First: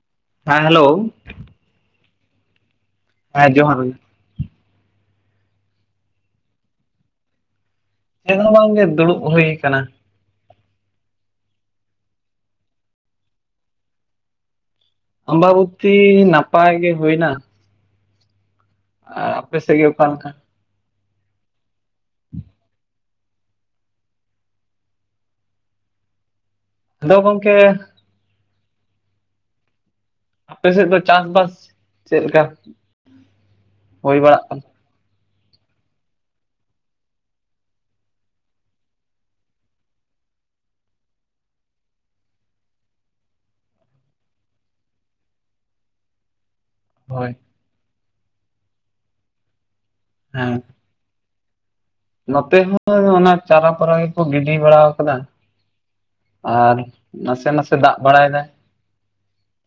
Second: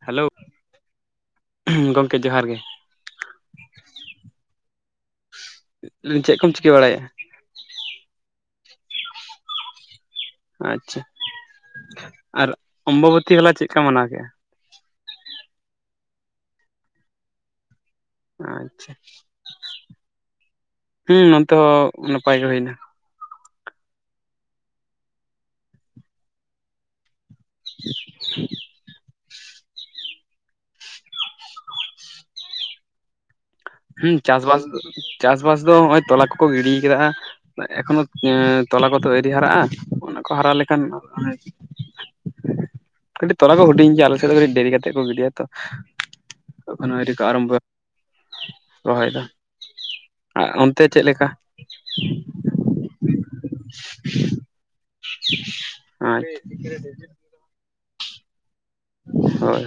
Hello ᱦᱮᱸ hello ᱦᱚᱸ ᱜᱚᱢᱠᱮ ᱡᱚᱦᱟᱨ ᱜᱮ ᱦᱮᱸ ᱡᱚᱦᱟᱨ ᱜᱮ ᱪᱮᱫ ᱠᱚᱢ ᱪᱤᱠᱟᱹ ᱵᱟᱲᱟᱭᱮᱜ ᱟ ᱪᱮᱫ ᱦᱚᱸ ᱵᱟᱝᱜᱮ ᱫᱩᱲᱩᱵ ᱦᱩᱭ ᱠᱟᱱᱟ ᱟᱪᱪᱷᱟ ᱟᱨ ᱚᱢᱵᱟᱵᱚᱛᱤ ᱦᱚᱞᱟ ᱪᱮᱫᱠᱟ ᱢᱟᱱᱟᱣ ᱠᱮᱫᱼᱟ ᱟᱢᱵᱟᱵᱚᱛᱤ ᱱᱟᱯᱟᱭ ᱜᱮ ᱦᱩᱭᱱᱟ ᱟᱪᱪᱷᱟ ᱟᱨ ᱟᱯᱮ ᱥᱮᱫ ᱜᱮ ᱚᱠᱟ ᱞᱮᱠᱟ ᱦᱩᱸ ᱱᱚᱱᱛᱮ ᱦᱚᱸ ᱱᱟᱯᱟᱭ ᱜᱮ ᱦᱩᱭᱱᱟ ᱦᱮᱞᱞᱳ ᱜᱚᱢᱠᱮ [unintelligible] ᱟᱯᱮ ᱥᱮᱫ ᱫᱚ ᱪᱟᱥ ᱵᱟᱥ ᱪᱮᱫ ᱞᱮᱠᱟ ᱦᱮᱸ ᱦᱩᱭ ᱵᱟᱲᱟᱜ ᱪᱟᱥᱵᱟᱥ ᱠᱟᱱᱟ ᱪᱟᱥᱵᱟᱥ ᱫᱚ ᱦᱚᱜ ᱚᱭ ᱛᱚᱞᱟ ᱠᱚᱠᱚ ᱜᱤᱲᱤ ᱠᱟᱫᱟ ᱮᱠᱷᱚᱱᱳ ᱛᱚᱞᱟ ᱠᱚᱛᱚ ᱟᱹᱭᱨᱤ ᱦᱟᱨᱟᱜᱼᱟ ᱚᱱᱟ ᱠᱚ ᱦᱟᱨᱟ ᱞᱮᱠᱷᱟᱱ ᱠᱟᱹᱴᱤᱡ ᱛᱚᱨᱟ ᱠᱚ ᱦᱩᱴᱤᱧ ᱜᱮᱭᱟ ᱟᱞᱮ ᱥᱮᱫ ᱫᱚ ᱠᱟᱹᱴᱤᱡ ᱰᱮᱨᱤ ᱠᱟᱛᱮᱜ ᱠᱚ ᱜᱤᱰᱤᱭᱟ ᱛᱚ ᱛᱠᱷᱚᱱ ᱟᱩᱨᱤ ᱠᱚ ᱦᱳᱭ ᱟᱨᱟᱢᱵ ᱨᱚᱦᱚᱭ ᱫᱚ ᱟᱨ ᱦᱮᱸ ᱚᱱᱛᱮ ᱪᱮᱫ ᱞᱮᱠᱟ ᱱᱚᱛᱮ ᱦᱚᱸ ᱚᱱᱟ ᱪᱟᱨᱟᱯᱟᱨᱟ ᱜᱮᱠᱚ ᱜᱤᱰᱤ ᱵᱟᱲᱟ ᱟᱪᱪᱷᱟ ᱟᱨ ᱱᱟᱥᱮ ᱱᱟᱥᱮ ᱫᱟᱜ ᱵᱟᱲᱟᱭᱮᱫᱟᱭ ᱦᱳᱭ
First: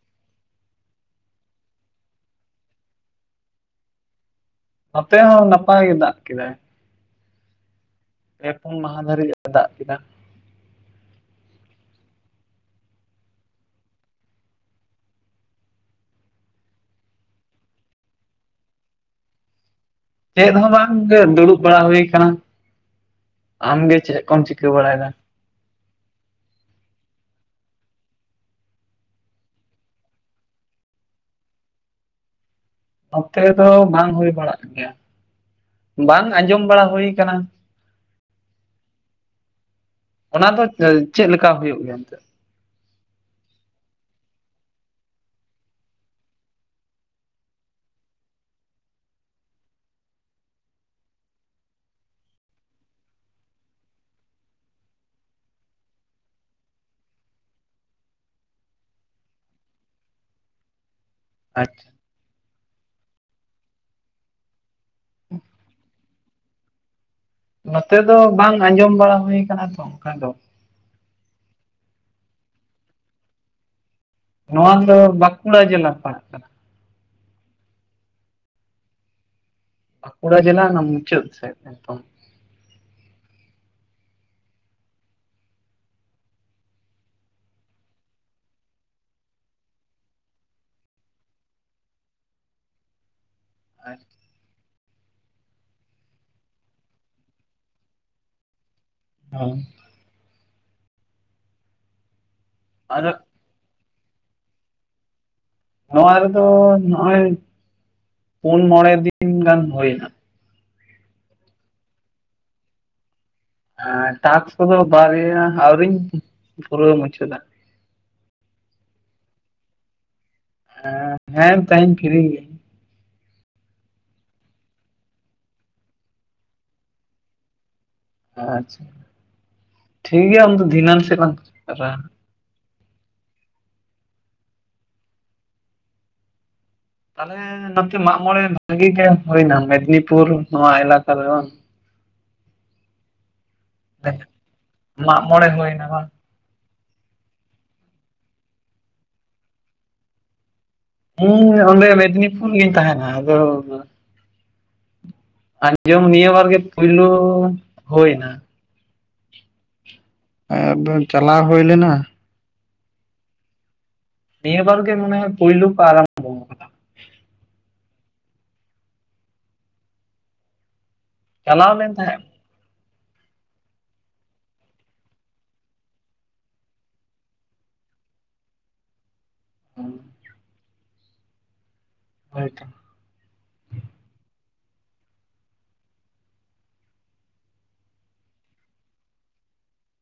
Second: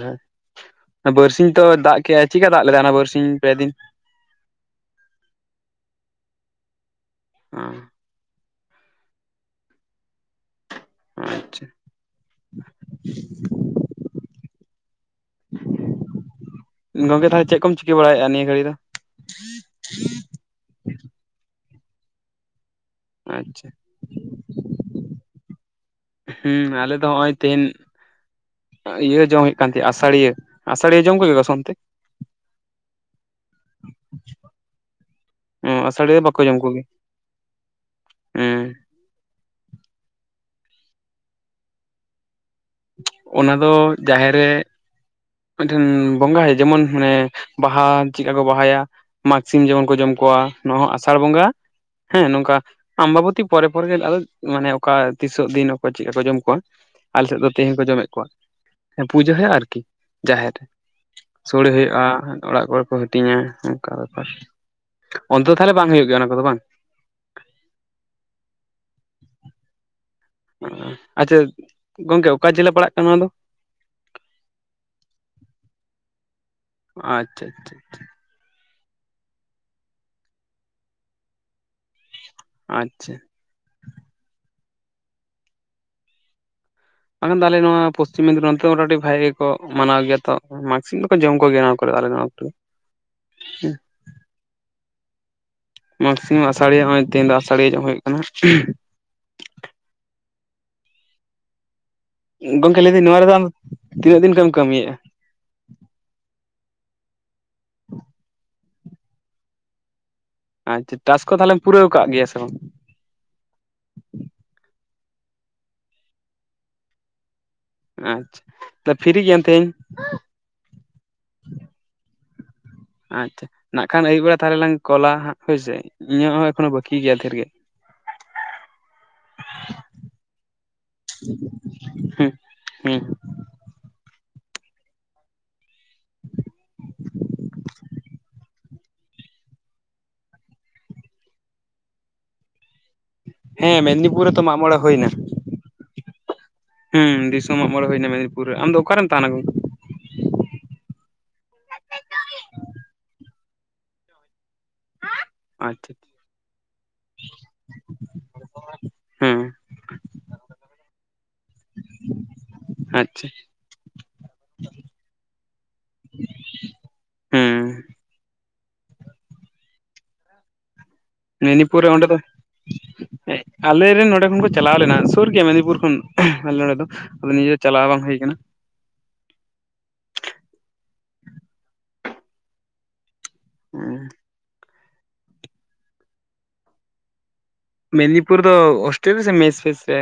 ᱦᱳᱭ ᱵᱟᱨᱥᱤᱧ ᱛᱚ ᱫᱟᱜ ᱠᱮᱜ ᱟᱭ ᱪᱤᱠᱟ ᱫᱟᱜ ᱞᱮᱫᱟᱭ ᱚᱱᱟ ᱵᱟᱨᱥᱤᱧ ᱯᱮᱫᱤᱱ ᱱᱚᱛᱮ ᱦᱚᱸ ᱱᱟᱯᱟᱭ ᱜᱮ ᱫᱟᱜ ᱠᱮᱫᱟᱭ ᱦᱟᱸ ᱯᱮ ᱯᱩᱱ ᱢᱟᱦᱟᱸ ᱫᱷᱟᱹᱨᱤᱡ ᱮ ᱫᱟᱜ ᱠᱮᱫᱟ ᱟᱪᱪᱷᱟ [unintelligible] ᱜᱚᱝᱠᱮ ᱛᱟᱦᱞᱮ ᱪᱮᱫ ᱠᱚᱢ ᱪᱤᱠᱟᱹ ᱵᱟᱲᱟᱭᱮᱫᱼᱟ ᱱᱤᱭᱟᱹ ᱜᱷᱟᱹᱲᱤ ᱫᱚ ᱪᱮᱫ ᱦᱚᱸ ᱵᱟᱝ ᱜᱮ ᱫᱩᱲᱩᱵ ᱵᱟᱲᱟ ᱦᱩᱭ ᱟᱠᱟᱱᱟ ᱟᱪᱪᱷᱟ ᱾ ᱟᱢᱜᱮ ᱪᱮᱫ ᱠᱚᱢ ᱪᱤᱠᱟᱹ ᱵᱟᱲᱟᱭᱮᱫᱟ ᱦᱩᱸ ᱟᱞᱮ ᱫᱚ ᱦᱚᱸᱜᱼᱚᱭ ᱛᱮᱦᱮᱧ ᱤᱭᱟᱹ ᱡᱚᱢ ᱦᱩᱭᱩᱜ ᱠᱟᱱ ᱛᱟᱸᱦᱮᱫ ᱟᱥᱟᱲᱤᱭᱟᱹ, ᱟᱥᱟᱲᱤᱭᱟᱹ ᱡᱚᱢ ᱠᱚ ᱦᱩᱭᱩᱜᱚ-ᱟ ᱥᱮ ᱚᱱᱛᱮ? ᱱᱚᱛᱮ ᱫᱚ ᱵᱟᱝ ᱦᱩᱭ ᱵᱟᱲᱟᱜ ᱜᱮᱭᱟ ᱦᱮᱸ ᱟᱥᱟᱲᱤᱭᱟᱹ ᱵᱟᱝ ᱵᱟᱠᱚ ᱡᱚᱢ ᱟᱸᱡᱚᱢ ᱠᱚᱜᱮ ᱵᱟᱲᱟ ᱦᱩᱭ ᱟᱠᱟᱱᱟ ᱦᱮᱸ ᱚᱱᱟ ᱫᱚ ᱪᱮᱫ ᱞᱮᱠᱟ ᱦᱩᱭᱩᱜ ᱜᱮᱭᱟ ᱮᱱᱛᱮᱫ ᱚᱱᱟ ᱫᱚ ᱡᱟᱦᱮᱨ ᱨᱮ ᱢᱤᱫᱴᱮᱱ ᱵᱚᱸᱜᱟᱭ ᱡᱮᱢᱚᱱ ᱢᱟᱱᱮ ᱵᱟᱦᱟ ᱪᱮᱫᱞᱮᱠᱟ ᱠᱚ ᱵᱟᱦᱟᱭᱟ ᱢᱟᱜᱽ ᱥᱤᱢ ᱡᱮᱢᱚᱱ ᱠᱚ ᱡᱚᱢ ᱠᱚᱣᱟ ᱱᱚᱣᱟ ᱦᱚᱸ ᱟᱥᱟᱲ ᱵᱚᱸᱜᱟ ᱦᱮᱸ ᱱᱚᱝᱠᱟ ᱟᱢᱵᱟᱵᱚᱛᱤ ᱯᱚᱨᱮ ᱯᱚᱨᱮ ᱜᱮ ᱟᱫᱚ ᱢᱟᱱᱮ ᱚᱠᱟ ᱛᱤᱥᱚᱜ ᱫᱤᱱ ᱚᱠᱚᱭ ᱪᱮᱫᱞᱮᱠᱟ ᱠᱚ ᱡᱚᱢ ᱠᱚᱣᱟ ᱟᱞᱮ ᱥᱮᱫ ᱫᱚ ᱛᱮᱦᱤᱧ ᱠᱚ ᱡᱚᱢ ᱮᱫ ᱠᱚᱣᱟ ᱦᱮᱸ ᱯᱩᱡᱟᱹ ᱦᱩᱭᱩᱜᱼᱟ ᱟᱨᱠᱤ ᱡᱟᱦᱮᱨ ᱨᱮ ᱥᱳᱲᱮ ᱟᱪᱪᱷᱟ ᱦᱩᱭᱩᱜᱼᱟ ᱚᱲᱟᱜ ᱠᱚᱨᱮ ᱠᱚ ᱦᱟᱹᱴᱤᱧᱟ ᱚᱱᱠᱟ ᱵᱮᱯᱟᱨ ᱚᱱᱛᱮ ᱫᱚ ᱛᱟᱦᱚᱞᱮ ᱵᱟᱝ ᱦᱩᱭᱩᱜ ᱜᱮᱭᱟ ᱚᱱᱟ ᱠᱚ ᱫᱚ ᱵᱟᱝ ᱱᱚᱛᱮ ᱫᱚ ᱵᱟᱝ ᱟᱸᱡᱚᱢ ᱵᱟᱲᱟ ᱦᱩᱭ ᱟᱠᱟᱱᱟ ᱛᱚ ᱚᱱᱠᱟ ᱫᱚ ᱟᱪᱪᱷᱟ ᱜᱚᱝᱠᱮ ᱚᱠᱟ ᱡᱮᱞᱟ ᱯᱟᱲᱟᱜ ᱠᱟᱱᱟ ᱚᱱᱟ ᱫᱚ ᱱᱚᱶᱟ ᱫᱚ ᱵᱟᱸᱠᱩᱲᱟ ᱡᱤᱞᱟ ᱯᱟᱲᱟᱜ ᱠᱟᱱᱟ ᱟᱪᱪᱷᱟ ᱟᱪᱪᱷᱟ ᱟᱪᱷᱟ ᱵᱟᱸᱠᱩᱲᱟ ᱡᱤᱞᱟ ᱚᱱᱟ ᱢᱩᱪᱟᱹᱫ ᱥᱮᱫ ᱮᱠᱫᱚᱢ ᱟᱪᱪᱷᱟ ᱵᱟᱝᱠᱷᱟᱱ ᱫᱚ ᱟᱞᱮ ᱱᱚᱶᱟ ᱯᱚᱥᱪᱤᱢ ᱢᱮᱫᱱᱤ ᱱᱚᱛᱮ ᱫᱚ ᱢᱚᱴᱟᱢᱚᱴᱤ ᱵᱷᱟᱜᱮ ᱜᱮᱠᱚ ᱢᱟᱱᱟᱣ ᱜᱮᱭᱟ ᱛᱚ ᱢᱟᱹᱜ ᱥᱤᱢ ᱫᱚ ᱠᱚ ᱡᱚᱢ ᱠᱚ ᱜᱮᱭᱟ ᱱᱚᱶᱟ ᱠᱚᱨᱮ ᱟᱞᱮ ᱱᱚᱶᱟ ᱠᱳᱨᱮ ᱫᱚ ᱦᱮᱸ ᱢᱟᱜᱽ ᱥᱤᱢ ᱦᱚᱸ ᱟᱥᱟᱲᱤᱭᱟ ᱦᱚᱸ ᱱᱚᱜ-ᱚᱭ ᱛᱤᱦᱤᱧ ᱫᱚ ᱟᱥᱟᱲᱤᱭᱟᱹ ᱡᱚᱢ ᱦᱩᱭᱩᱜ ᱠᱟᱱᱟ ᱦᱮᱸ ᱜᱚᱝᱠᱮ ᱞᱟᱹᱭᱫᱟᱹᱧ ᱟᱫᱚ ᱱᱚᱶᱟ ᱨᱮ ᱫᱚ ᱟᱢ ᱛᱤᱱᱟᱹᱜ ᱫᱤᱱ ᱠᱷᱚᱡ ᱮᱢ ᱠᱟᱹᱢᱤᱭᱮᱫᱼᱟ ᱱᱚᱶᱟ ᱨᱮ ᱫᱚ ᱱᱚᱜᱼᱚᱭ ᱯᱩᱱ ᱢᱚᱬᱮ ᱫᱤᱱ ᱜᱟᱱ ᱦᱩᱭ ᱮᱱᱟ ᱟᱪᱪᱷᱟ ᱴᱟᱥᱠ ᱠᱚ ᱛᱟᱦᱚᱞᱮᱢ ᱯᱩᱨᱟᱹᱣ ᱟᱠᱟᱜ ᱜᱮᱭᱟ ᱥᱮ ᱵᱟᱝ ᱴᱟᱠᱥ ᱠᱚ ᱫᱚ ᱵᱟᱨᱭᱟ ᱟᱹᱣᱨᱤᱧ ᱯᱩᱨᱟᱹᱣ ᱢᱩᱪᱟᱹᱫᱟ ᱟᱪᱪᱷᱟ ᱯᱷᱤᱨᱤ ᱜᱮᱭᱟᱱ ᱛᱮᱦᱮᱧ ᱦᱮᱸ ᱦᱮᱸ ᱛᱤᱦᱤᱧ ᱯᱷᱤᱨᱤ ᱜᱮᱭᱟᱹ ᱟᱪᱪᱷᱟ ᱱᱟᱜ ᱠᱷᱟᱱ ᱟᱹᱭᱩᱵ ᱵᱮᱲᱟ ᱛᱟᱦᱚᱞᱮ ᱞᱟᱝ ᱠᱚᱞ-ᱟ ᱦᱳᱭᱥᱮ ᱤᱧᱟᱹᱜ ᱦᱚᱸ ᱮᱠᱷᱚᱱᱳ ᱵᱟᱹᱠᱤ ᱜᱮᱭᱟ ᱫᱷᱮᱨ ᱜᱮ ᱟᱪᱪᱷᱟ ᱴᱷᱤᱠ ᱜᱮᱭᱟ ᱩᱱᱫᱚ ᱫᱷᱤᱱᱟᱹᱱ ᱥᱮᱫ ᱞᱟᱝ [unintelligible] ᱦᱮᱸ ᱛᱟᱦᱚᱞᱮ ᱱᱚᱛᱮ ᱢᱟᱜᱢᱚᱬᱮ ᱵᱷᱟᱹᱜᱤ ᱜᱮ ᱦᱩᱭ ᱮᱱᱟ ᱢᱮᱫᱽᱱᱤᱯᱩᱨ ᱱᱚᱶᱟ ᱮᱞᱟᱠᱟ ᱨᱮ ᱵᱟᱝ ᱦᱮᱸ ᱢᱮᱫᱽᱱᱤᱯᱩᱨ ᱨᱮ ᱛᱚ ᱢᱟᱜ ᱢᱚᱬᱮ ᱦᱩᱭ ᱮᱱᱟ ᱢᱟᱜ ᱢᱚᱬᱮ ᱦᱩᱭᱱᱟ ᱵᱟᱝ ᱦᱮᱸ ᱫᱤᱥᱚᱢ ᱢᱚᱜᱢᱚᱬᱮ ᱦᱩᱭ ᱮᱱᱟ ᱢᱮᱫᱽᱤᱯᱩᱨ ᱨᱮ ᱟᱢᱫᱚ ᱚᱠᱟ ᱨᱮᱢ ᱛᱟᱦᱮᱱᱟ ᱜᱚᱢ... ᱦᱮᱸ ᱤᱧ ᱫᱚ ᱚᱸᱰᱮ ᱢᱮᱫᱽᱱᱤᱯᱩᱨ ᱨᱤᱧ ᱛᱟᱦᱮᱱᱟ ᱟᱫᱚ ᱟᱪᱪᱷᱟ ᱟᱸᱡᱚᱢ ᱱᱤᱭᱟᱹ ᱵᱟᱨ ᱜᱮ ᱯᱩᱭᱞᱩ ᱦᱩᱭ ᱮᱱᱟ ᱟᱨ ᱮᱠᱫᱚᱢ ᱪᱟᱞᱟᱣ ᱦᱩᱭ ᱞᱮᱱᱟ ᱟᱪᱪᱷᱟ ᱱᱤᱭᱟᱹ ᱵᱟᱨ ᱜᱮ ᱢᱚᱱᱮ ᱦᱚᱭ ᱯᱩᱭᱞᱩ ᱠᱚ ᱟᱨᱟᱢᱵᱚ ᱦᱮᱸ ᱪᱟᱞᱟᱣ ᱢᱮᱱᱤᱯᱩᱨᱩᱨ ᱞᱮᱱ ᱚᱰᱮ ᱫᱚ ᱛᱟᱦᱮᱸᱫ ᱦᱮᱸ ᱟᱞᱮᱨᱮᱱ ᱱᱚᱸᱰᱮ ᱠᱷᱚᱱ ᱠᱚ ᱪᱟᱞᱟᱣ ᱞᱮᱱᱟ ᱥᱩᱨ ᱜᱮᱭᱟ ᱢᱚᱫᱱᱤᱯᱩᱨ ᱠᱷᱚᱱ ᱟᱞᱮ ᱱᱚᱸᱰᱮ ᱫᱚ ᱟᱫᱚ ᱱᱤᱡᱮ ᱪᱟᱞᱟᱣ ᱵᱟᱝ ᱦᱩᱭ ᱠᱟᱱᱟ [unintelligible] ᱦᱚᱭ ᱛᱚ ᱮᱸ ᱢᱮᱫᱽᱱᱤᱯᱩᱨ ᱫᱚ ᱚᱥᱴᱮᱞ ᱥᱮ ᱢᱮᱥ ᱯᱷᱮᱥ ᱥᱮ?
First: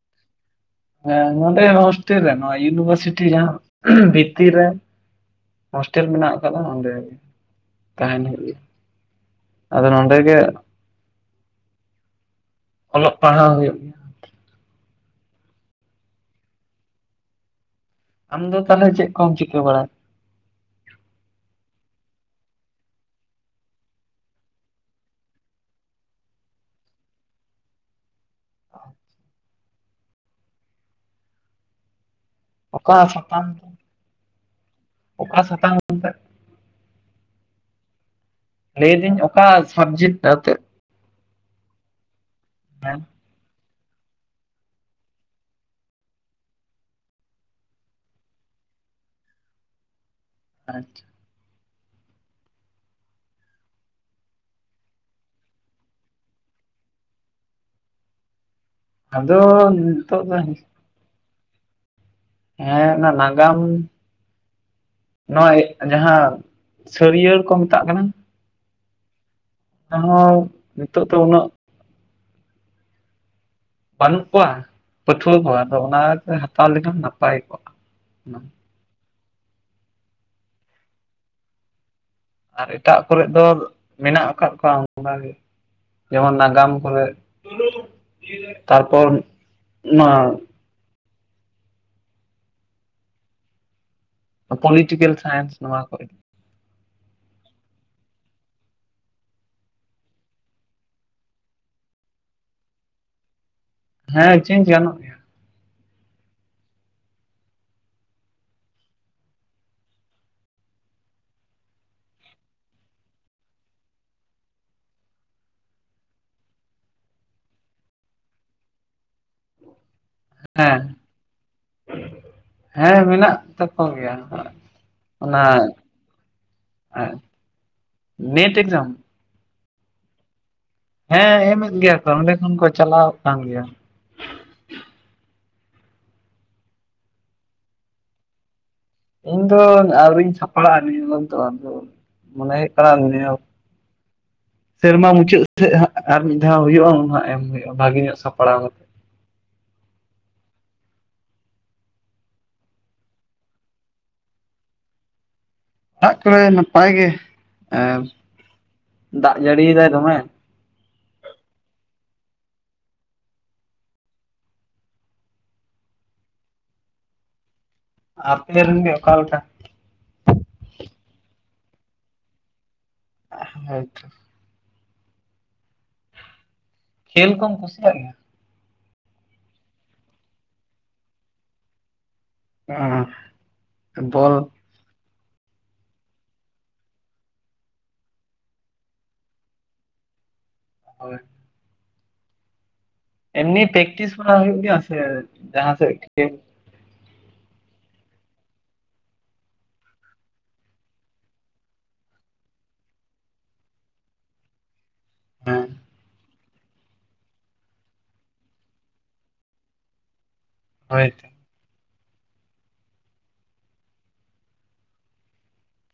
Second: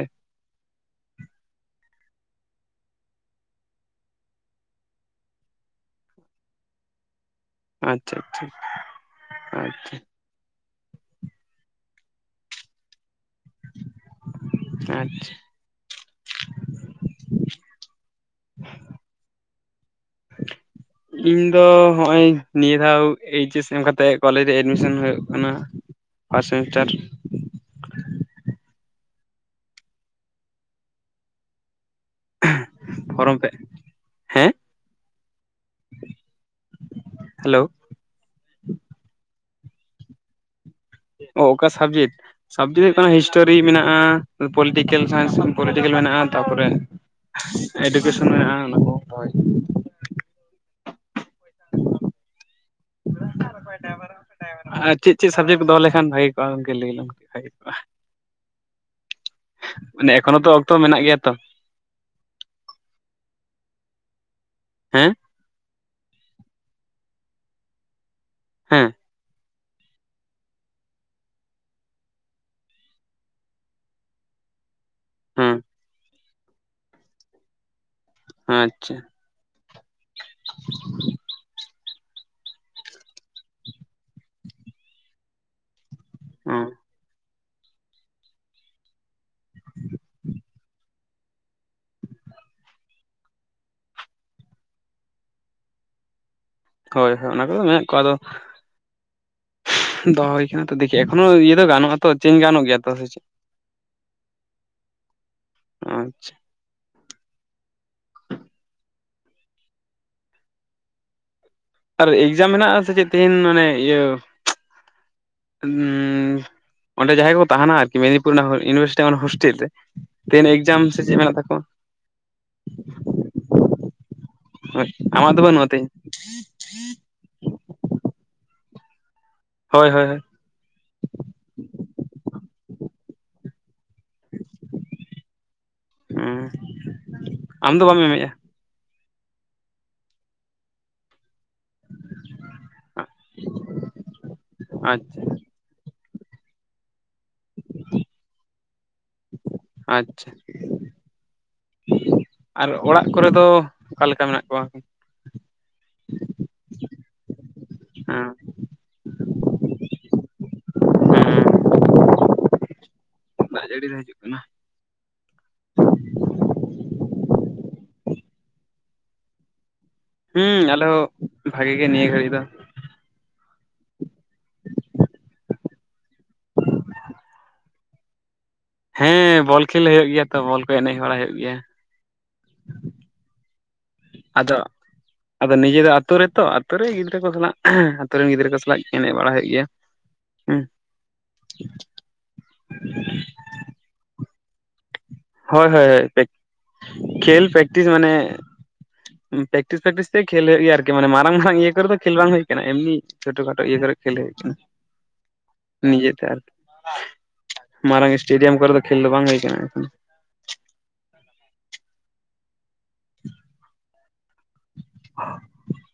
ᱮ ᱱᱚᱰᱮ ᱦᱚᱥᱴᱮᱞ ᱨᱮ ᱭᱩᱱᱤᱵᱟᱨᱥᱤᱴᱤ ᱡᱟᱦᱟᱸ ᱵᱷᱤᱛᱤᱨ ᱨᱮ ᱦᱳᱥᱴᱮᱞ ᱢᱮᱱᱟᱜ ᱟᱠᱟᱫᱟ ᱚᱸᱰᱮ ᱟᱪᱪᱷᱟ ᱛᱟᱦᱮᱱ ᱟᱪᱪᱷᱟ ᱦᱩᱭᱩᱜᱼᱜᱮ, ᱟᱫᱚ ᱟᱪᱪᱷᱟ ᱱᱚᱰᱮ ᱜᱮ ᱚᱞᱚᱜ ᱯᱟᱲᱦᱟᱣ ᱦᱩᱭᱩᱜ ᱟᱪᱪᱷᱟ ᱟᱢ ᱫᱚ ᱛᱟᱦᱞᱮ ᱪᱮᱫ ᱠᱚᱢ ᱪᱤᱠᱟᱹ ᱵᱟᱲᱟᱭ? ᱤᱧ ᱫᱚ ᱦᱚᱜᱚᱭ ᱱᱤᱭᱟᱹ ᱫᱷᱟᱣ ᱮᱭᱤᱪᱮᱥ ᱮᱢ ᱠᱟᱛᱮᱜ ᱠᱚᱞᱮᱮᱡ ᱨᱮ ᱮᱰᱢᱤᱥᱚᱱ ᱦᱳᱭᱳᱜ ᱠᱟᱱᱟ ᱯᱷᱟᱥ ᱥᱤᱢᱤᱥᱴᱟᱨ ᱚᱠᱟ ᱯᱷᱚᱨᱚᱢ ᱥᱟᱛᱟᱢ ᱯᱮ ᱦᱮᱸ ᱚᱠᱟ ᱥᱟᱛᱟᱝ ᱦᱮᱞᱳ ᱞᱟᱹᱭᱫᱟᱹᱧ ᱚᱠᱟ ᱥᱟᱵᱽᱡᱮᱠᱴ ᱱᱛᱮᱫ ᱚ ᱚᱠᱟ ᱥᱟᱵᱡᱮᱠᱴ ᱥᱟᱵᱡᱮᱠᱴ ᱦᱩᱭᱩᱜ ᱦᱮᱸ ᱠᱟᱱᱟ ᱦᱤᱥᱴᱨᱤ ᱴᱳᱨᱤ ᱢᱮᱱᱟᱜ-ᱟ ᱯᱚᱞᱤᱴᱤᱠᱮᱞ ᱥᱟᱭᱤᱱᱥ ᱯᱳᱞᱤᱴᱤᱠᱤᱞ ᱛᱟᱯᱚᱨᱮ ᱮᱰᱩᱠᱮᱥᱚᱱ ᱢᱮᱱᱟᱜᱼᱟ ᱚᱱᱟ ᱠᱚ ᱦᱳᱭ ᱟᱪᱪᱷᱟ [unintelligible] ᱟᱨ ᱪᱮᱫ ᱪᱮᱫ ᱥᱟᱵᱡᱮᱠᱴ ᱫᱚᱦᱚ ᱞᱮᱠᱷᱟᱱ ᱵᱷᱟᱹᱜᱤ ᱠᱚᱜ-ᱟ ᱞᱟᱹᱭᱠ ᱵᱷᱟᱹᱜᱮ ᱠᱚᱜᱼᱟ ᱟᱫᱚ ᱢᱟᱱᱮ ᱱᱤᱛᱚᱜ ᱫᱚ ᱮᱠᱷᱚᱱᱳᱛᱚ ᱦᱮᱸ ᱚᱠᱛᱚ ᱢᱮᱱᱟᱜ ᱜᱮᱭᱟ ᱛᱚ ᱦᱮᱸ ᱚᱱᱟ ᱱᱟᱜᱟᱢ ᱦᱮᱸ ᱱᱚᱜᱚᱭ ᱡᱟᱦᱟᱸ ᱥᱟᱹᱨᱭᱟᱹᱲ ᱠᱚ ᱢᱮᱛᱟᱜ ᱠᱟᱱᱟ ᱦᱮᱸ ᱟᱨ ᱱᱚᱣᱟ ᱱᱤᱛᱳᱜ ᱫᱚ ᱩᱱᱟᱹᱜ ᱵᱟᱹᱱᱩᱜ ᱠᱚᱣᱟ ᱯᱟᱹᱴᱷᱩᱣᱟᱹ ᱦᱮᱸ ᱠᱚᱣᱟ ᱟᱫᱚ ᱚᱱᱟ ᱠᱚ ᱦᱟᱛᱟᱣ ᱞᱮᱠᱷᱟᱱ ᱱᱟᱯᱟᱭ ᱠᱚᱜᱼᱟ ᱟᱪᱪᱷᱟ ᱟᱨ ᱮᱴᱟᱜ ᱠᱚᱨᱮ ᱫᱚ ᱢᱮᱱᱟᱜ ᱟᱠᱟᱫ ᱠᱚᱣᱟ ᱚᱱᱠᱮ ᱡᱮᱢᱚᱱ ᱦᱮᱸ ᱱᱟᱜᱟᱢ ᱠᱚᱨᱮ ᱛᱟᱨᱯᱚᱨ ᱱᱚᱣᱟ ᱯᱚᱞᱤᱴᱤᱠᱮᱞ ᱥᱟᱭᱮᱱᱥ ᱱᱚᱣᱟ ᱠᱚ ᱦᱳᱭ ᱦᱳᱭ ᱚᱱᱟ ᱠᱚᱫᱚ ᱢᱮᱱᱟᱜ ᱠᱚᱣᱟ ᱟᱫᱚ ᱫᱚᱦᱚ ᱦᱩᱭ ᱠᱟᱱᱟ ᱛᱚ ᱫᱮᱠᱷᱤ ᱮᱠᱷᱚᱱᱚ ᱤᱭᱟᱹ ᱫᱚ ᱜᱟᱱᱚᱜᱼᱟ ᱛᱚ ᱪᱮᱧᱡᱽ ᱜᱟᱱᱚᱜ ᱜᱮᱭᱟ ᱛᱚ ᱥᱮ ᱪᱮᱫ ᱦᱮᱸ ᱪᱮᱧᱡᱽ ᱜᱟᱱᱚᱜ ᱜᱮᱭᱟ ᱟᱪᱪᱷᱟ ᱟᱨ ᱮᱠᱡᱟᱢ ᱦᱮᱱᱟᱜ-ᱟ ᱥᱮ ᱪᱮᱫ ᱛᱮᱦᱤᱧ ᱢᱟᱱᱮ ᱤᱭᱟᱹ ᱚᱸᱰᱮ ᱡᱟᱦᱟᱸᱭ ᱠᱚᱠᱚ ᱛᱟᱦᱮᱱᱟ ᱟᱨᱠᱤ ᱢᱮᱫᱽᱱᱤᱯᱩᱨ ᱤᱭᱩᱱᱤᱵᱷᱟᱨᱥᱤᱴᱤ ᱚᱱᱟ ᱦᱳᱥᱴᱮᱞ ᱨᱮ ᱛᱮᱦᱮᱱ ᱦᱮᱸ ᱮᱠᱡᱟᱢ ᱥᱮ ᱪᱮᱫ ᱢᱮᱱᱟᱜ ᱛᱟᱠᱚᱣᱟ ᱦᱮᱸ ᱢᱮᱱᱟᱜ ᱛᱟᱠᱚ ᱜᱮᱭᱟ ᱟᱢᱟᱜ ᱫᱚ ᱵᱟᱹᱱᱩᱜᱼᱟ ᱛᱮ ᱮ ᱱᱮᱴ ᱮᱠᱡᱟᱢ ᱦᱳᱭ ᱦᱳᱭ ᱦᱳᱭ᱾ ᱦᱮᱸ ᱮᱢᱮᱫ ᱜᱮᱭᱟ ᱠᱚ ᱚᱸᱰᱮ ᱠᱷᱚᱱ ᱠᱚ ᱪᱟᱞᱟᱣ ᱠᱟᱱ ᱜᱮᱭᱟ᱾ ᱚ ᱟᱢ ᱫᱚ ᱵᱟᱢ ᱮᱢ ᱮᱜᱼᱟ᱾ ᱤᱧ ᱫᱚ ᱟᱹᱣᱨᱤᱧ ᱥᱟᱯᱲᱟᱜᱼᱟ ᱱᱤᱭᱟᱹ ᱵᱟᱨ ᱫᱚ ᱟᱫᱚ ᱢᱚᱱᱮ ᱦᱩᱭᱩᱜ ᱠᱟᱱᱟ ᱟᱪᱪᱷᱟ ᱥᱮᱨᱢᱟ ᱢᱩᱪᱟᱹᱫ ᱟᱨ ᱢᱤᱫ ᱫᱷᱟᱣ ᱦᱩᱭᱩᱜᱼᱟ ᱩᱱ ᱦᱜ ᱮᱢ ᱦᱩᱭᱩᱜᱼᱟ ᱵᱷᱟᱜᱤ ᱧᱚᱜ ᱥᱟᱯᱲᱟᱣ ᱠᱟᱛᱮ ᱾ ᱟᱪᱪᱷᱟ᱾ ᱟᱨ ᱚᱲᱟᱜ ᱠᱚᱨᱮ ᱫᱚ ᱚᱠᱟᱞᱮᱠᱟ ᱢᱮᱱᱟᱜ ᱠᱚᱣᱟ? ᱚᱲᱟᱜ ᱠᱚᱨᱮ ᱱᱟᱯᱟᱭ ᱜᱮ ᱮ, ᱫᱟᱜ ᱡᱟᱹᱲᱤ ᱭᱮᱫᱟᱭ ᱫᱚᱢᱮ᱾ ᱦᱮᱸ ᱫᱟᱜ ᱡᱟᱹᱲᱤ ᱫᱚ ᱦᱤᱡᱩᱜ ᱠᱟᱱᱟ᱾ ᱟᱯᱮ ᱨᱮᱱ ᱜᱮ ᱚᱠᱟ ᱞᱮᱠᱟ? ᱦᱩᱸ ᱟᱞᱮ ᱦᱚᱸ ᱵᱷᱟᱜᱤ ᱜᱮ ᱱᱤᱭᱟᱹ ᱜᱷᱟᱹᱲᱤᱡ ᱫᱚ᱾ ᱦᱳᱭ ᱛᱚ᱾ ᱠᱷᱮᱞ ᱠᱚᱢ ᱠᱩᱥᱤᱭᱟᱜ ᱜᱮᱭᱟ? ᱦᱮᱸ ᱵᱚᱞ ᱠᱷᱮᱞ ᱦᱳᱭᱳᱜ ᱜᱮᱭᱟ ᱛᱚ ᱵᱚᱞ ᱠᱚ ᱮᱱᱮᱡ ᱵᱟᱲᱟ ᱦᱳᱭᱳᱜ ᱜᱮᱭᱟ᱾ ᱚ ᱟᱫᱚ ᱟᱫᱚ ᱱᱤᱡᱮ ᱫᱚ ᱟᱛᱳ ᱨᱮᱛᱚ ᱟᱛᱩᱨ ᱨᱮ ᱜᱤᱫᱽᱨᱟᱹ ᱠᱚ ᱥᱟᱞᱟᱜ ᱟᱛᱳ ᱨᱮᱱ ᱜᱤᱫᱽᱨᱟᱹ ᱠᱚ ᱥᱟᱞᱟᱜ ᱮᱱᱮᱡ ᱵᱟᱲᱟᱭ ᱦᱳᱭᱳᱜ ᱜᱮᱭᱟ᱾ ᱩ ᱦᱳᱭ᱾ ᱮᱢᱱᱤ ᱯᱮᱠᱴᱤᱥ ᱠᱚᱨᱟ ᱦᱩ. ᱭᱩᱜ ᱜᱮᱭᱟ᱾ ᱥᱮ ᱦᱳᱭ ᱡᱟᱦᱟᱸ ᱦᱳᱭ ᱥᱮᱫ ᱦᱳᱭ ᱠᱷᱮᱞ ᱦᱮᱸ ᱠᱷᱮᱞ ᱯᱨᱮᱠᱴᱤᱥ ᱢᱟᱱᱮ ᱯᱮᱠᱴᱤᱥ ᱯᱮᱠᱴᱤᱥ ᱛᱮ ᱠᱷᱮᱞ ᱦᱩᱭᱩᱜᱮᱭᱟ ᱟᱨᱠᱤ ᱢᱟᱱᱮ ᱢᱟᱨᱟᱝ ᱢᱟᱨᱟᱝ ᱤᱭᱟᱹ ᱠᱚᱨᱮᱫᱚ ᱠᱷᱮᱞ ᱵᱟᱝ ᱦᱩᱭ ᱠᱟᱱᱟ ᱮᱢᱱᱤ ᱪᱷᱴ ᱠᱷᱟᱴᱳ ᱤᱭᱟᱹ ᱠᱚᱨᱮ ᱠᱷᱮᱞ ᱦᱩᱭᱩᱠᱟᱱᱟ᱾ ᱱᱤᱡᱮᱛᱮ ᱟᱨᱠᱤ ᱢᱟᱨᱟᱝ ᱥᱴᱮᱰᱤᱭᱟᱢ ᱠᱚᱨᱮ ᱫᱚ ᱠᱷᱮᱞ ᱫᱚ ᱵᱟᱝ ᱦᱩᱭ ᱠᱟᱱᱟ ᱮᱠᱷᱚᱱ᱾ [unintelligible]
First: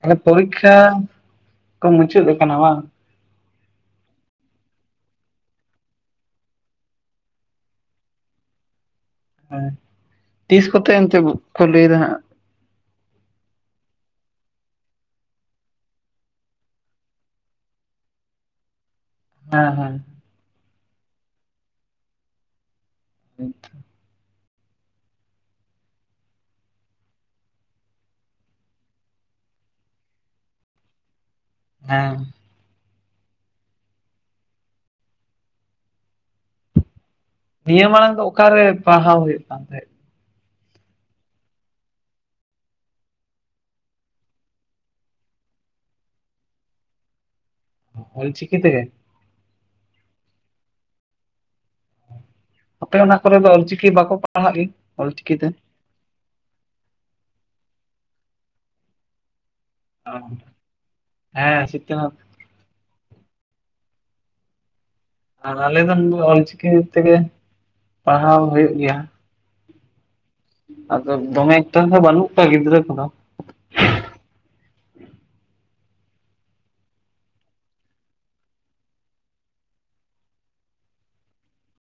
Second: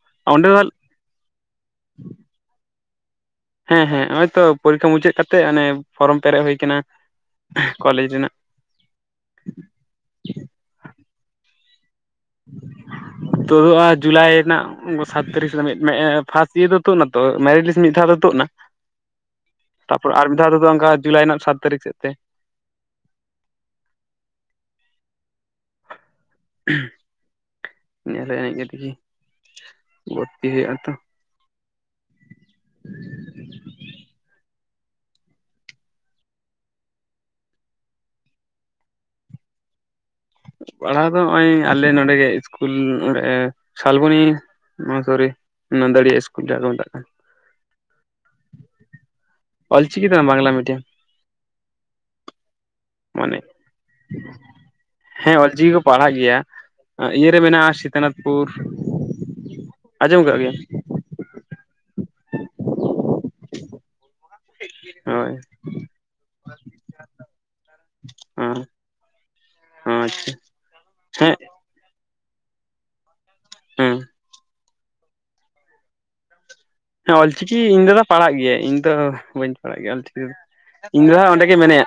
ᱛᱟᱦᱞᱮ ᱚᱸᱰᱮ ᱫᱚ ᱯᱚᱨᱤᱠᱷᱟ ᱠᱚ ᱢᱩᱪᱟᱹᱫ ᱟᱠᱟᱱᱟ ᱵᱟᱝ? ᱦᱮᱸ ᱦᱮᱸ ᱱᱚᱜ ᱛᱚ ᱯᱚᱨᱤᱠᱠᱷᱟ ᱢᱩᱪᱟᱹᱫ ᱠᱟᱛᱮᱜ ᱚᱱᱮ ᱯᱷᱚᱨᱚᱢ ᱯᱮᱨᱮᱡ ᱦᱩᱭ ᱠᱟᱱᱟ ᱠᱚᱞᱮᱡᱽ ᱨᱮᱱᱟᱜ᱾ ᱦ ᱛᱤᱥ ᱠᱚᱛᱮ ᱮᱱᱛᱮ ᱠᱚ ᱞᱟᱹᱭ ᱫᱟ ᱦᱟᱸᱜ? ᱛᱳᱫᱚᱜᱼᱟ ᱡᱩᱞᱟᱭ ᱨᱮᱱᱟᱜ ᱥᱟᱛ ᱛᱟᱹᱨᱤᱠᱷ ᱥᱮᱫ ᱯᱷᱟᱥᱴ ᱤᱭᱟᱨ ᱫᱚ ᱛᱩᱫ ᱮᱱᱟᱛᱚ ᱢᱮᱨᱤᱴᱤᱥ ᱢᱤᱫ ᱫᱷᱟᱣ ᱫᱚ ᱛᱩᱫ ᱮᱱᱟ᱾ ᱦᱮᱸ ᱛᱟᱯᱚᱨ ᱟᱨ ᱢᱤᱫ ᱫᱷᱟᱣ ᱛᱮᱫᱚ ᱚᱱᱠᱟ ᱡᱩᱞᱟᱭ ᱨᱮᱱᱟᱜ ᱥᱟᱛ ᱛᱟᱹᱨᱤᱠᱷ ᱥᱮᱫ ᱛᱮ᱾ [unintelligible] ᱧᱮᱞᱮ ᱮᱱᱮᱡ ᱠᱟᱛᱮᱜᱤ ᱵᱷᱚᱨᱛᱤ ᱦᱩᱭᱩᱜ ᱟᱛᱚ᱾ ᱦᱮᱸ ᱾ ᱱᱤᱭᱟᱹ ᱢᱟᱲᱟᱝ ᱫᱚ ᱚᱠᱟᱨᱮ ᱯᱟᱲᱦᱟᱣ ᱦᱩᱭᱩᱜ ᱠᱟᱱ ᱛᱟᱦᱮᱸᱫ? ᱯᱟᱲᱦᱟᱣ ᱫᱚ ᱱᱚᱜᱼᱚᱭ ᱟᱞᱮ ᱱᱚᱸᱰᱮ ᱜᱮ ᱤᱥᱠᱩᱞ ᱱᱚᱸᱰᱮ ᱥᱟᱞᱵᱚᱱᱤ᱾ ᱥᱚᱨᱤ ᱱᱟᱫᱟᱹᱲᱤᱭᱟ ᱥᱠᱩᱞ ᱡᱟᱦᱟᱸ ᱠᱚ ᱢᱮᱛᱟᱜ ᱠᱟᱱ᱾ ᱚᱞ ᱪᱤᱠᱤ ᱛᱮ ᱜᱮ? ᱚᱞᱪᱤᱠᱤ ᱫᱚ ᱵᱟᱝ ᱵᱟᱝᱞᱟ ᱢᱤᱰᱤᱭᱟᱢ᱾ ᱟᱯᱮ ᱚᱱᱟ ᱠᱚᱨᱮ ᱢᱟᱱᱮ ᱫᱚ ᱚᱞᱪᱤᱠᱤ ᱵᱟᱠᱚ ᱯᱟᱲᱦᱟᱜ ᱜᱮ? ᱦᱮᱸ ᱚᱞᱪᱤᱠᱤ ᱠᱚ ᱯᱟᱲᱦᱟᱜ ᱜᱮᱭᱟ ᱤᱭᱟᱹᱨᱮ ᱢᱮᱱᱟᱜᱼᱟ ᱥᱤᱛᱟᱱᱟᱛᱷᱯᱩᱨ᱾ ᱚ ᱟᱸᱡᱚᱢ ᱠᱟᱜ ᱜᱮᱭᱟᱢ ᱦᱮᱸ ᱥᱤᱛᱟᱹ ᱦᱳᱭ ᱟᱨ ᱟᱞᱮ ᱫᱚ ᱱᱚᱰᱮ ᱚᱞᱪᱤᱠᱤ ᱛᱮᱜᱮ ᱯᱟᱲᱦᱟᱣ ᱦᱩᱭᱩᱜ ᱜᱮᱭᱟ᱾ ᱦᱚᱸ ᱟᱪᱪᱷᱟ ᱟᱫᱚ ᱦᱮᱸ ᱫᱚᱢᱮ ᱮᱠᱴᱟ ᱫᱚ ᱵᱟᱹᱱᱩᱜ ᱠᱚᱣᱟ ᱜᱤᱫᱽᱨᱟᱹ ᱠᱚᱫᱚ ᱦᱮᱸ ᱦᱮᱸ ᱚᱞᱪᱤᱠᱤ ᱤᱧ ᱫᱟᱫᱟᱭ ᱯᱟᱲᱦᱟᱜ ᱜᱮᱭᱟ ᱤᱧ ᱫᱚ ᱵᱟᱹᱧ ᱯᱟᱲᱦᱟᱜ ᱜᱮᱭᱟ ᱚᱞᱪᱤᱠᱤ ᱫᱚ ᱤᱧ ᱫᱟᱫᱟ ᱦᱚᱸ ᱚᱸᱰᱮ ᱜᱮ ᱢᱮᱱᱮᱭᱟ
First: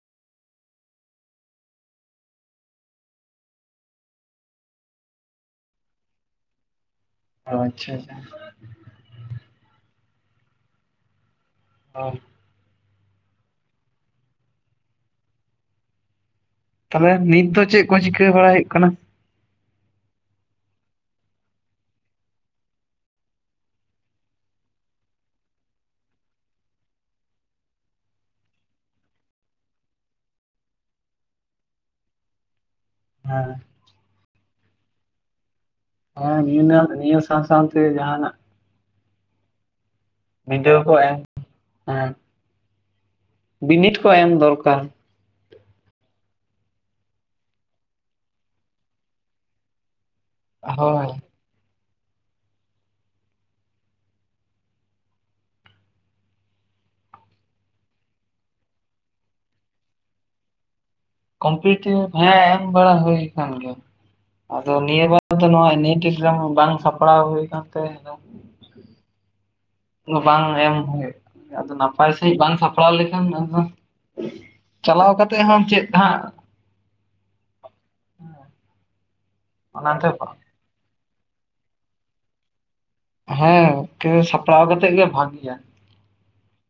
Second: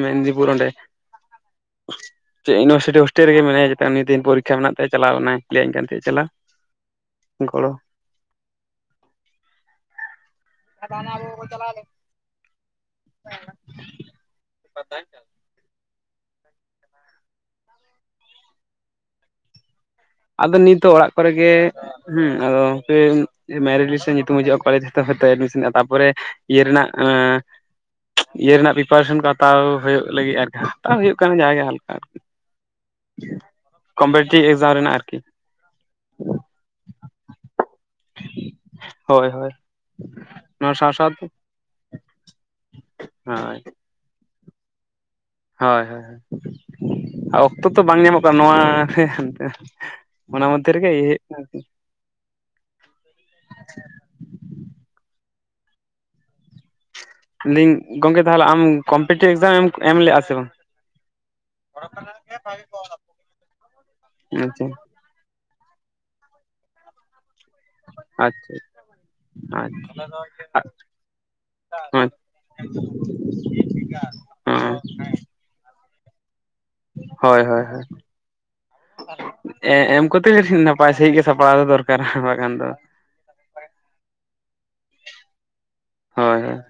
ᱢᱮᱱᱫᱤᱯᱩᱨ ᱚᱸᱰᱮ ᱪᱮᱫ ᱤᱭᱩᱱᱤᱵᱷᱟᱨᱥᱤᱴᱤ ᱦᱳᱥᱴᱮᱞ ᱨᱮᱜᱮ ᱢᱮᱱᱟᱭᱟ [unintelligible] ᱫᱤᱱ ᱯᱚᱨᱤᱠᱷᱟ ᱢᱮᱱᱟᱜ ᱛᱟᱭᱟ ᱪᱟᱞᱟᱣᱱᱟᱭ ᱞᱟᱹᱭᱟᱧ ᱠᱟᱱ ᱛᱟᱦᱮᱸᱫ ᱪᱟᱞᱞᱟᱣ [inaudible] ᱚ ᱟᱪᱪᱷᱟ ᱟᱪᱪᱷᱟ [unintelligible] ᱚᱻ [unintelligible] ᱛᱟᱦᱚᱞᱮ ᱱᱤᱛ ᱫᱚ ᱪᱮᱫ ᱠᱚ ᱪᱤᱠᱟᱹ ᱵᱟᱲᱟᱭ ᱦᱩᱭᱩᱜ ᱠᱟᱱᱟ ᱟᱫᱚ ᱱᱤᱛᱚᱜ ᱚᱲᱟᱜ ᱠᱚᱨᱮ ᱜᱮᱼᱼ ᱦᱮᱸ ᱟᱫᱚ [unintelligible] ᱢᱮᱨᱤᱴ ᱞᱤᱥᱴ ᱨᱮ ᱧᱩᱛᱩᱢ ᱦᱤᱡᱩᱜᱼᱟ ᱠᱚᱞᱮᱡᱽ [unintelligible] ᱛᱟᱯᱚᱨᱮᱼᱼ ᱤᱭᱟ ᱨᱮᱱᱟᱜ ᱟᱸ ᱤᱭᱟᱹ ᱨᱮᱱᱟᱜ ᱯᱤᱯᱟᱨᱮᱥᱚᱱ ᱠᱚ ᱦᱟᱛᱟᱣ ᱦᱩᱭᱩᱜ ᱞᱟᱹᱜᱤᱫ ᱟᱨᱠᱤ ᱦᱟᱛᱟᱣ ᱦᱩᱭᱩᱜ ᱠᱟᱱᱟ ᱡᱟᱜᱮ ᱦᱟᱞᱠᱟ ᱟᱨᱠᱤ [inaudible] ᱦᱮᱸ ᱠᱚᱢᱯᱤᱴᱤ ᱮᱠᱡᱟᱢ ᱨᱮᱱᱟᱜ ᱟᱨᱠᱤ ᱦᱮᱸ ᱱᱤᱭᱟᱹ ᱱᱤᱭᱟᱹ ᱱᱤᱭᱟᱹ ᱥᱟᱶ ᱥᱟᱶ ᱛᱮ ᱡᱟᱦᱟᱱᱟᱜ ᱦᱳᱭ ᱦᱳᱭ ᱱᱚᱣᱟ ᱵᱤᱰᱟᱹᱣ ᱥᱟᱶ ᱠᱚ ᱥᱟᱶ ᱮᱢ ᱛᱮ ᱦᱮᱸ [unintelligible] ᱵᱤᱱᱤᱰ ᱠᱚ ᱮᱢ ᱫᱚᱨᱠᱟᱨ ᱦᱳᱭ ᱦᱳᱭ ᱚᱠᱛᱚ ᱛᱚ ᱵᱟᱝ ᱧᱟᱢᱚᱜ ᱠᱟᱱᱟ ᱱᱚᱣᱟ [unintelligible] ᱚᱱᱟ ᱢᱚᱫᱫᱷᱮ ᱨᱮ ᱜᱮ ᱦᱳᱭ [unintelligible] ᱞᱤᱧ ᱜᱚᱝᱠᱮ ᱛᱟᱦᱚᱞᱮ ᱟᱢ ᱠᱚᱢᱯᱤᱴᱤᱵᱽ ᱮᱠᱡᱟᱢ ᱮᱢ ᱞᱮᱜᱼᱟ ᱥᱮ ᱵᱟᱝ ᱠᱚᱢᱯᱤᱴᱤᱵᱽ ᱦᱮᱸ ᱮᱢ ᱵᱟᱲᱟ ᱦᱩᱭ ᱠᱟᱱ ᱜᱮᱭᱟ ᱟᱫᱚ ᱱᱤᱭᱟᱹ ᱵᱟᱨᱼᱼ [unintelligible] ᱱᱚᱣᱟ ᱱᱮᱴ ᱮᱠᱡᱟᱢ ᱵᱟᱝ ᱥᱟᱯᱲᱟᱣ ᱦᱩᱭ ᱠᱟᱱ ᱛᱮ ᱟᱫᱚᱼᱼ ᱟᱪᱪᱷᱟ ᱟᱪᱪᱷᱟ ᱟᱪᱪᱷᱟ ᱵᱟᱝ ᱮᱢ ᱦᱩᱭ ᱟᱫᱚ ᱟᱪᱪᱷᱟ ᱱᱟᱯᱟᱭ ᱥᱟᱺᱦᱤᱡ ᱵᱟᱝ ᱥᱟᱯᱲᱟᱣ ᱞᱮᱠᱷᱟᱱ ᱟᱫᱚᱼᱼ ᱪᱟᱞᱟᱣ ᱠᱟᱛᱮᱫ ᱦᱚᱸ ᱪᱮᱫ ᱦᱟᱸᱜ ᱦᱳᱭ ᱦᱳᱭ ᱦᱳᱭ ᱮ ᱮᱢ ᱚᱱᱟᱛᱮ ᱠᱚᱛᱮ ᱱᱟᱯ ᱯᱟᱭ ᱥᱟᱺᱦᱤᱡ ᱜᱮ ᱥᱟᱯᱲᱟᱣ ᱫᱚ ᱫᱚᱨᱠᱟᱨᱟ ᱵᱟᱠᱷᱟᱱ ᱫᱚᱼᱼ ᱦᱮᱸ [unintelligible] ᱥᱟᱯᱲᱟᱣ ᱠᱟᱛᱮᱜ ᱜᱮ ᱵᱷᱟᱜᱮᱭᱟ ᱦᱳᱭ ᱦᱳᱭ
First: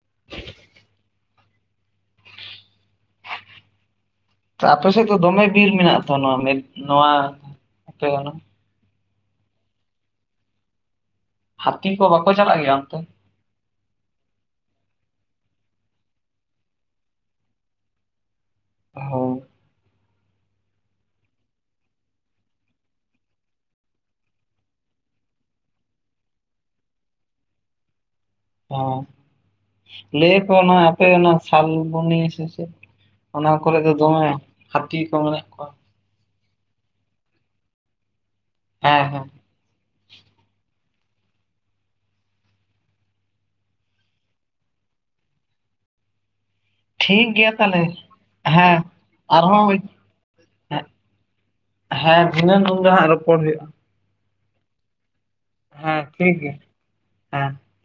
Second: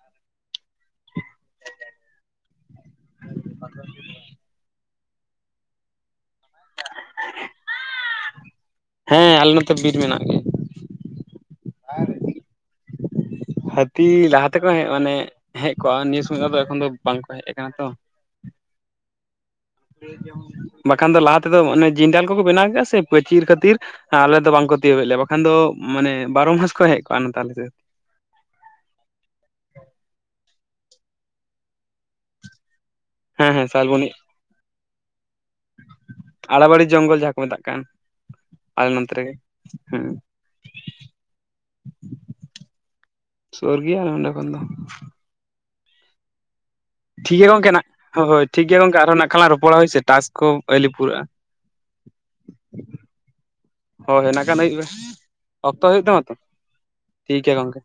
[inaudible] ᱛᱚ ᱟᱯᱮ ᱥᱮᱫ ᱫᱚ ᱫᱚᱢᱮ ᱵᱤᱨ ᱢᱮᱱᱟᱜ ᱛᱚ ᱱᱚᱣᱟ ᱢᱮᱫ ᱱᱚᱣᱟ [unintelligible] ᱦᱮᱸ ᱟᱞᱮ ᱱᱚᱛᱮ ᱵᱤᱨ ᱢᱮᱱᱟᱜ ᱜᱮᱭᱟ ᱦᱟᱹᱛᱤ ᱠᱚ ᱵᱟᱠᱚ ᱪᱟᱞᱟᱜ ᱜᱮᱭᱟ ᱚᱱᱛᱮ ᱦᱟᱹᱛᱤ ᱞᱟᱦᱟ ᱛᱮᱠᱚ ᱦᱮᱡ ᱢᱟᱱᱮᱼᱼ ᱦᱮᱡ ᱠᱚᱜᱼᱟ ᱱᱤᱭᱟᱹ ᱥᱚᱢᱚᱭ ᱫᱚ ᱟᱫᱚ ᱮᱠᱷᱚᱱ ᱫᱚ ᱵᱟᱝ ᱠᱚ ᱦᱮᱡ ᱠᱟᱱᱟ ᱛᱚ ᱦᱳᱻ [unintelligible] ᱵᱟᱠᱷᱟᱱ ᱫᱚ ᱞᱟᱦᱟ ᱛᱮᱫᱚ ᱚᱱᱮ ᱡᱤᱱᱰᱟᱞ ᱠᱚᱠᱚ ᱵᱮᱱᱟᱣ ᱠᱮᱫᱼᱟ ᱥᱮ ᱯᱟᱹᱪᱤᱨ ᱠᱷᱟᱹᱛᱤᱨ ᱦᱮᱸ ᱟᱞᱮ ᱫᱚ ᱵᱟᱝ ᱠᱚ ᱛᱤᱭᱳᱜ ᱮᱫ ᱞᱮᱭᱟ ᱵᱟᱠᱷᱟᱱ ᱫᱚ ᱢᱟᱱᱮ ᱵᱟᱨᱚ ᱢᱟᱥ ᱠᱚ ᱦᱮᱡ ᱠᱚᱜᱼᱟ ᱱᱚᱛᱮ ᱟᱞᱮ ᱥᱮᱫ ᱚᱸ ᱞᱮᱭᱟ ᱠᱚ ᱚᱱᱟ ᱟᱯᱮ ᱚᱱᱟ ᱥᱟᱞᱵᱩᱱᱤ ᱥᱮ ᱪᱮᱫ ᱚᱱᱟ ᱦᱮᱸ ᱦᱮᱸ ᱠᱚᱨᱮ ᱫᱚ ᱥᱟᱞᱵᱚᱱᱤ ᱫᱚᱢᱮ ᱦᱟᱹᱛᱤ ᱠᱚ ᱢᱮᱱᱟᱜ ᱠᱚᱣᱟ ᱟᱲᱟᱵᱟᱹᱲᱤ ᱡᱚᱝᱜᱚᱞ ᱡᱟᱦᱟᱸ ᱠᱚ ᱢᱮᱛᱟᱜ ᱠᱟᱱ ᱟᱞᱮ ᱦᱮᱸ ᱱᱚᱱᱛᱮ ᱦᱮᱸ ᱨᱮᱜᱮ ᱦᱩᱸ ᱥᱳᱨ ᱜᱮᱭᱟ ᱟᱞᱮ ᱱᱚᱸᱰᱮ ᱠᱷᱚᱱ ᱫᱚ ᱴᱷᱤᱠ ᱜᱮᱭᱟ ᱜᱚᱝᱠᱮ ᱛᱟᱦᱚᱞᱮ ᱱᱟᱸᱜ ᱦᱳ ᱦᱳᱭ ᱴᱷᱤᱠ ᱦᱮᱸ ᱜᱮᱭᱟ ᱜᱚᱝᱠᱮ ᱟᱨᱦᱚᱸ ᱱᱟᱜ ᱠᱷᱟᱱ ᱞᱟᱝ ᱨᱚᱯᱚᱲᱟ ᱦᱳᱭᱥᱮ ᱴᱟᱥᱠ ᱠᱚ ᱟᱹᱣᱞᱤ ᱯᱩᱨᱟᱹᱜᱼᱟ᱾ ᱦᱮᱸ ᱫᱷᱤᱱᱟᱹᱱ ᱜᱚᱝᱠᱮ ᱦᱟᱸᱜ ᱨᱚᱯᱚᱲ ᱦᱩᱭᱩᱜᱼᱟ᱾ ᱦᱳᱭ ᱱᱟᱜ ᱠᱷᱟᱱ ᱟᱭᱩᱵᱽ ᱵᱮᱲᱟ ᱚᱠᱛᱚ ᱦᱮᱸ ᱦᱩᱭᱩᱜ ᱛᱟᱢᱟ ᱛᱚ ᱴᱷᱤᱠ ᱜᱮᱭᱟ ᱴᱷᱤᱠ ᱦᱮᱸ ᱜᱮᱭᱟ ᱜᱚᱝᱠᱮ